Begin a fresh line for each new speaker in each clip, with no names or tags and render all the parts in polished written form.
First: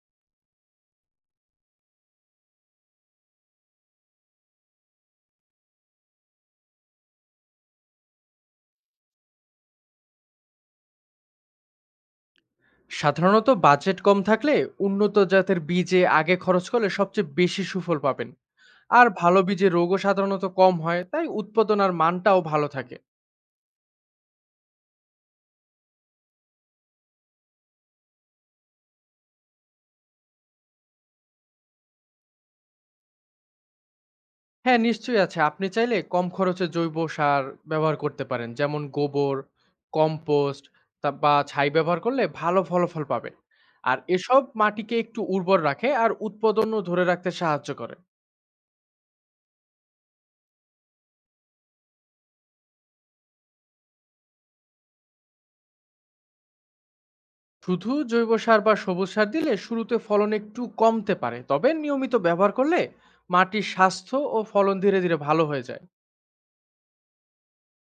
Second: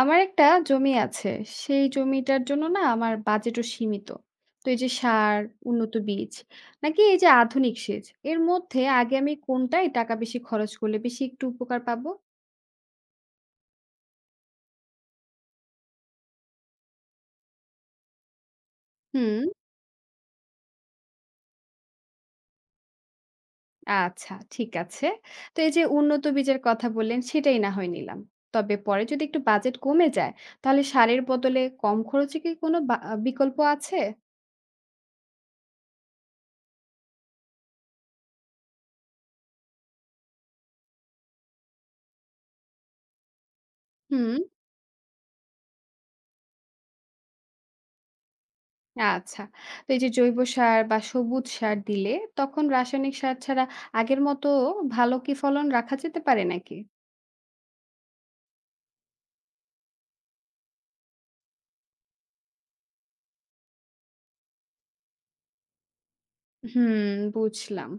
আমার একটা জমি আছে। সেই জমিটার জন্য না আমার বাজেটও সীমিত। তো এই যে সার, উন্নত বীজ নাকি এই যে আধুনিক সেচ এর মধ্যে আগে আমি কোনটায় টাকা বেশি খরচ করলে বেশি একটু উপকার পাবো?
সাধারণত বাজেট কম থাকলে উন্নত জাতের বীজে আগে খরচ করলে সবচেয়ে বেশি সুফল পাবেন। আর ভালো
হুম,
বীজের রোগও সাধারণত কম হয়, তাই উৎপাদন আর মানটাও ভালো থাকে।
আচ্ছা ঠিক আছে। তো এই যে উন্নত বীজের কথা বললেন সেটাই না হয় নিলাম। তবে পরে যদি একটু বাজেট কমে যায় তাহলে সারের বদলে কম খরচে কি কোনো বা বিকল্প আছে?
হ্যাঁ, নিশ্চয়ই আছে। আপনি চাইলে কম খরচে জৈব সার ব্যবহার করতে পারেন, যেমন গোবর, কম্পোস্ট, বা ছাই ব্যবহার করলে ভালো ফলাফল পাবেন। আর
হুম।
এসব মাটিকে একটু উর্বর রাখে আর উৎপাদনও ধরে রাখতে সাহায্য করে।
আচ্ছা। তো এই যে জৈব সার বা সবুজ সার দিলে তখন রাসায়নিক সার ছাড়া আগের মতো ভালো কি ফলন রাখা যেতে পারে নাকি?
শুধু জৈব সার বা সবুজ সার দিলে শুরুতে ফলন একটু কমতে পারে, তবে নিয়মিত ব্যবহার করলে মাটির স্বাস্থ্য ও ফলন ধীরে ধীরে ভালো হয়ে যায়।
হুম, বুঝলাম।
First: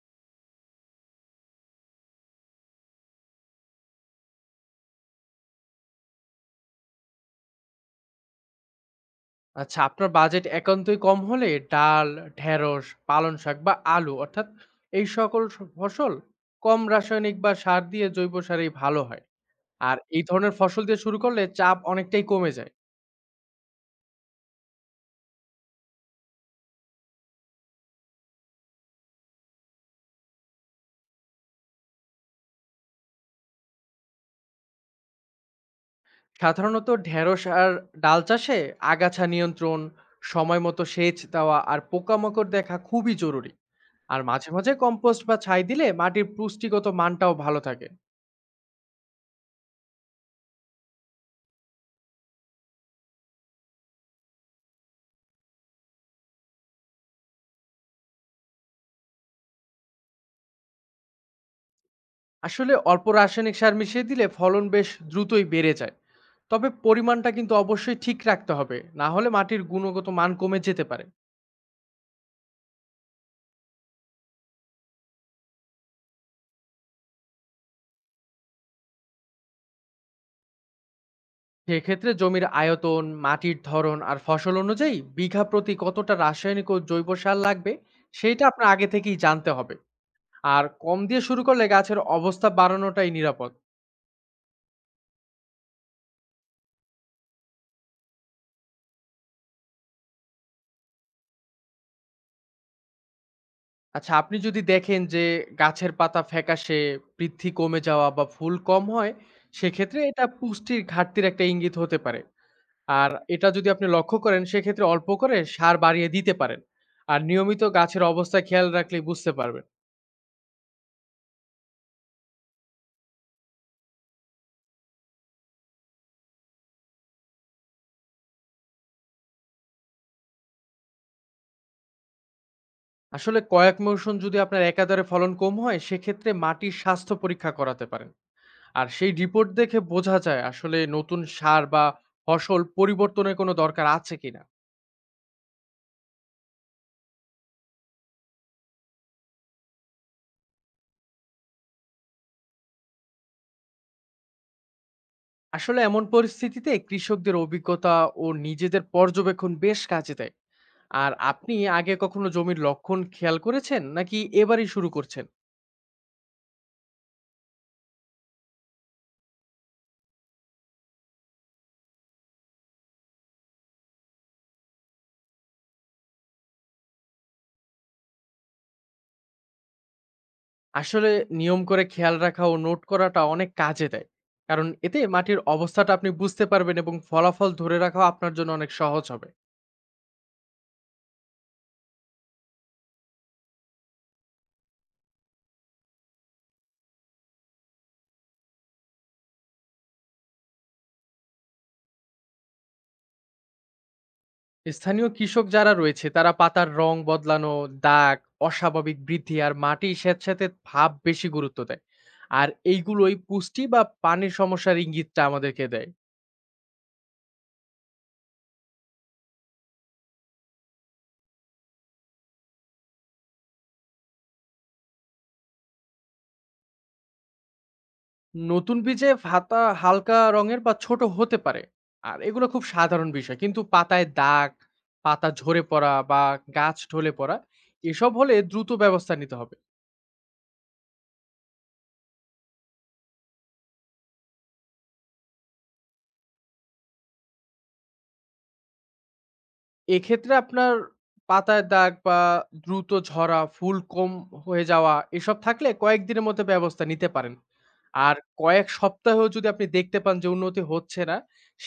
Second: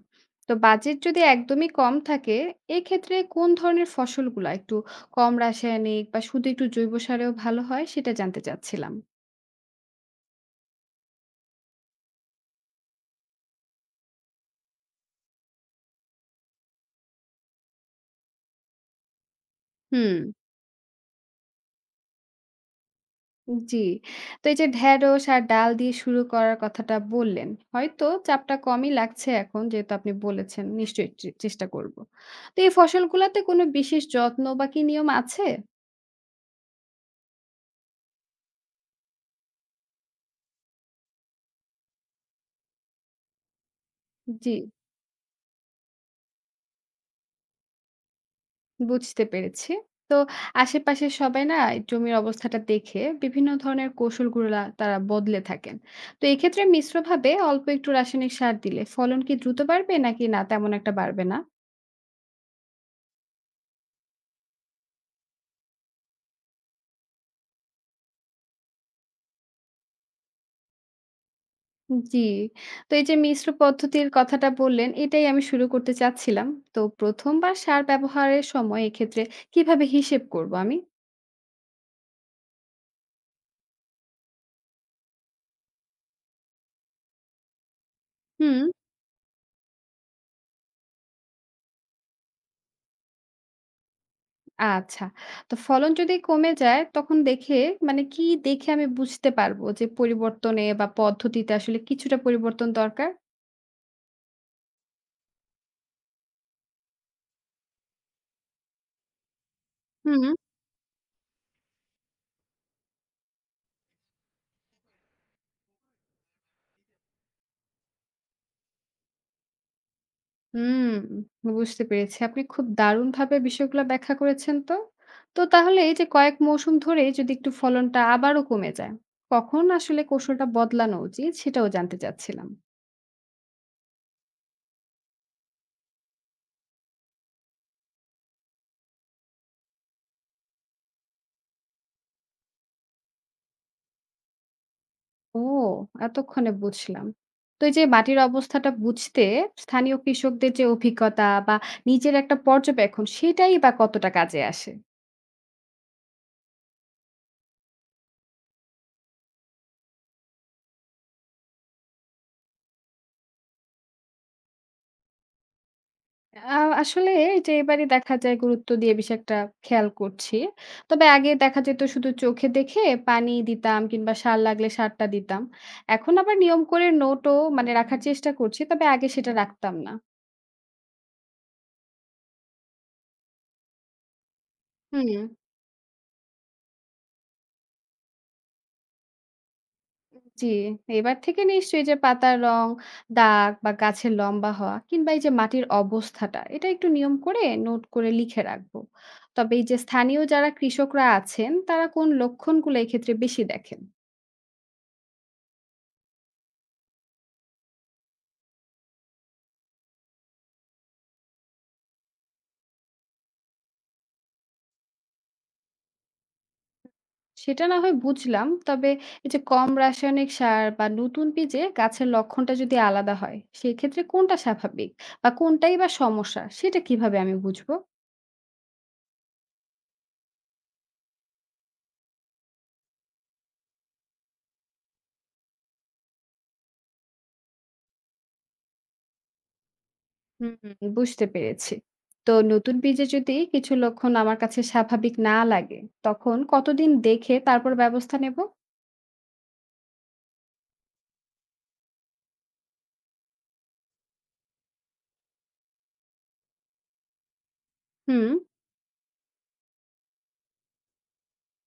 তো বাজেট যদি একদমই কম থাকে এক্ষেত্রে কোন ধরনের ফসলগুলা একটু কম রাসায়নিক বা শুধু একটু জৈব সারেও ভালো হয় সেটা জানতে চাচ্ছিলাম।
আচ্ছা, আপনার বাজেট একান্তই কম হলে ডাল, ঢেঁড়স, পালং শাক বা আলু, অর্থাৎ এই সকল ফসল কম রাসায়নিক বা সার দিয়ে জৈব সারেই ভালো হয়। আর
হুম।
এই ধরনের ফসল দিয়ে শুরু করলে চাপ অনেকটাই কমে যায়।
জি। তো এই যে ঢেঁড়স আর ডাল দিয়ে শুরু করার কথাটা বললেন। হয়তো চাপটা কমই লাগছে এখন যেহেতু আপনি বলেছেন। নিশ্চয়ই চেষ্টা করব। তো এই ফসলগুলাতে কোনো বিশেষ যত্ন বা কি নিয়ম আছে?
সাধারণত ঢেঁড়স আর ডাল চাষে আগাছা নিয়ন্ত্রণ, সময় মতো সেচ দেওয়া আর পোকামাকড় দেখা খুবই জরুরি। আর মাঝে,
জি,
মাঝে কম্পোস্ট বা ছাই দিলে মাটির পুষ্টিগত মানটাও ভালো থাকে।
বুঝতে পেরেছি। তো আশেপাশের সবাই না এই জমির অবস্থাটা দেখে বিভিন্ন ধরনের কৌশলগুলা তারা বদলে থাকেন। তো এক্ষেত্রে মিশ্রভাবে অল্প একটু রাসায়নিক সার দিলে ফলন কি দ্রুত বাড়বে নাকি না তেমন একটা বাড়বে না?
আসলে অল্প রাসায়নিক সার মিশিয়ে দিলে ফলন বেশ দ্রুতই বেড়ে যায়। তবে পরিমাণটা কিন্তু অবশ্যই ঠিক রাখতে হবে, না হলে মাটির গুণগত মান কমে যেতে পারে।
জি। তো এই যে মিশ্র পদ্ধতির কথাটা বললেন, এটাই আমি শুরু করতে চাচ্ছিলাম। তো ১ম বার সার ব্যবহারের সময় এক্ষেত্রে কিভাবে হিসেব করব আমি?
সেক্ষেত্রে জমির আয়তন, মাটির ধরন আর ফসল অনুযায়ী বিঘা প্রতি কতটা রাসায়নিক ও জৈব সার লাগবে সেটা
হুম।
আপনার আগে থেকেই জানতে হবে। আর কম দিয়ে শুরু করলে গাছের অবস্থা বাড়ানোটাই নিরাপদ।
আচ্ছা। তো ফলন যদি কমে যায় তখন দেখে মানে কি দেখে আমি বুঝতে পারবো যে পরিবর্তনে বা পদ্ধতিতে আসলে কিছুটা পরিবর্তন দরকার?
আচ্ছা, আপনি যদি দেখেন যে গাছের পাতা ফ্যাকাশে, বৃদ্ধি কমে যাওয়া বা ফুল কম হয়, সেক্ষেত্রে
হুম।
এটা পুষ্টির ঘাটতির একটা ইঙ্গিত হতে পারে। আর এটা যদি আপনি লক্ষ্য করেন সেক্ষেত্রে অল্প করে সার বাড়িয়ে দিতে পারেন। আর নিয়মিত গাছের অবস্থা খেয়াল রাখলেই বুঝতে পারবেন।
হুম, বুঝতে পেরেছি। আপনি খুব দারুণভাবে বিষয়গুলো ব্যাখ্যা করেছেন তো। তো তাহলে এই যে কয়েক মৌসুম ধরে যদি একটু ফলনটা আবারও কমে যায়, কখন আসলে কৌশলটা বদলানো উচিত সেটাও জানতে চাচ্ছিলাম।
আসলে কয়েক মৌসুম যদি আপনার একাধারে ফলন কম হয় সেক্ষেত্রে মাটির স্বাস্থ্য পরীক্ষা করাতে পারেন। আর সেই রিপোর্ট দেখে বোঝা যায় আসলে নতুন সার বা ফসল পরিবর্তনের কোনো দরকার আছে কিনা।
ও! এতক্ষণে বুঝলাম। তো এই যে মাটির অবস্থাটা বুঝতে স্থানীয় কৃষকদের যে অভিজ্ঞতা বা নিজের একটা পর্যবেক্ষণ সেটাই বা কতটা কাজে আসে?
আসলে এমন পরিস্থিতিতে কৃষকদের অভিজ্ঞতা ও নিজেদের পর্যবেক্ষণ বেশ কাজে দেয়। আর আপনি আগে কখনো জমির লক্ষণ খেয়াল করেছেন নাকি এবারই শুরু করছেন?
আ আসলে এইযে এবারে দেখা যায় গুরুত্ব দিয়ে বেশি একটা খেয়াল করছি। তবে আগে দেখা যেত শুধু চোখে দেখে পানি দিতাম কিংবা সার লাগলে সারটা দিতাম। এখন আবার নিয়ম করে নোটও মানে রাখার চেষ্টা করছি। তবে আগে সেটা রাখতাম না।
আসলে নিয়ম করে খেয়াল রাখা ও নোট করাটা অনেক কাজে দেয়, কারণ এতে
হুম,
মাটির অবস্থাটা আপনি বুঝতে পারবেন এবং ফলাফল ধরে রাখা আপনার জন্য অনেক সহজ হবে।
জি। এবার থেকে নিশ্চয়ই যে পাতার রং, দাগ বা গাছের লম্বা হওয়া কিংবা এই যে মাটির অবস্থাটা এটা একটু নিয়ম করে নোট করে লিখে রাখবো। তবে এই যে স্থানীয় যারা কৃষকরা আছেন তারা কোন লক্ষণগুলো এক্ষেত্রে বেশি দেখেন?
স্থানীয় কৃষক যারা রয়েছে তারা পাতার রং বদলানো, দাগ, অস্বাভাবিক বৃদ্ধি আর মাটি স্যাঁতস্যাঁতে ভাব বেশি গুরুত্ব দেয়। আর এইগুলোই পুষ্টি বা পানির সমস্যার ইঙ্গিতটা আমাদেরকে দেয়।
সেটা না হয় বুঝলাম। তবে এই যে কম রাসায়নিক সার বা নতুন বীজে গাছের লক্ষণটা যদি আলাদা হয়, সেক্ষেত্রে কোনটা স্বাভাবিক বা কোনটাই বা সমস্যা সেটা কিভাবে আমি বুঝবো?
নতুন বীজে পাতা হালকা রঙের বা ছোট হতে পারে, আর এগুলো খুব সাধারণ বিষয়। কিন্তু পাতায় দাগ, পাতা ঝরে পড়া বা গাছ ঢলে পড়া, এসব হলে দ্রুত ব্যবস্থা নিতে হবে।
হুম, বুঝতে পেরেছি। তো নতুন বীজে যদি কিছু লক্ষণ আমার কাছে স্বাভাবিক না লাগে, তখন কতদিন দেখে তারপর ব্যবস্থা নেব?
এক্ষেত্রে আপনার পাতায় দাগ বা দ্রুত ঝরা, ফুল কম হয়ে যাওয়া, এসব থাকলে কয়েকদিনের মধ্যে ব্যবস্থা নিতে পারেন। আর
হুম,
কয়েক সপ্তাহেও যদি আপনি দেখতে পান যে উন্নতি হচ্ছে না,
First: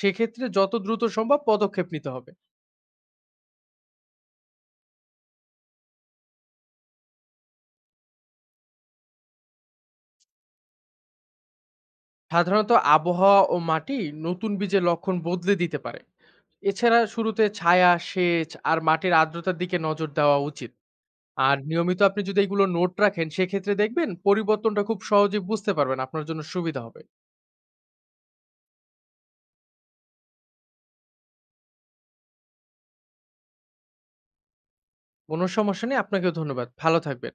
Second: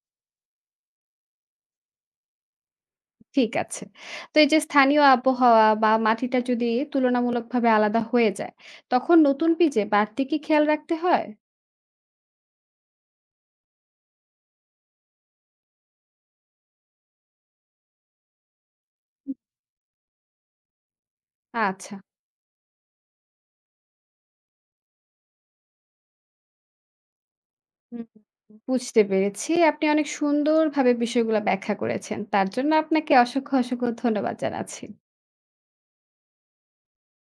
সেক্ষেত্রে যত দ্রুত সম্ভব পদক্ষেপ নিতে হবে।
ঠিক আছে। তো এই যে স্থানীয় আবহাওয়া বা মাটিটা যদি তুলনামূলকভাবে আলাদা হয়ে যায়, তখন নতুন বীজে বাড়তি কি খেয়াল রাখতে হয়?
সাধারণত আবহাওয়া ও মাটি নতুন বীজের লক্ষণ বদলে দিতে পারে। এছাড়া শুরুতে ছায়া, সেচ আর মাটির আর্দ্রতার দিকে নজর দেওয়া উচিত। আর
আচ্ছা।
নিয়মিত আপনি যদি এগুলো নোট রাখেন সেক্ষেত্রে দেখবেন পরিবর্তনটা খুব সহজেই বুঝতে পারবেন। আপনার জন্য সুবিধা হবে।
হুম, বুঝতে পেরেছি। আপনি অনেক সুন্দরভাবে বিষয়গুলো ব্যাখ্যা করেছেন। তার জন্য আপনাকে অসংখ্য, অসংখ্য ধন্যবাদ জানাচ্ছি।
কোনো সমস্যা নেই। আপনাকেও ধন্যবাদ। ভালো থাকবেন।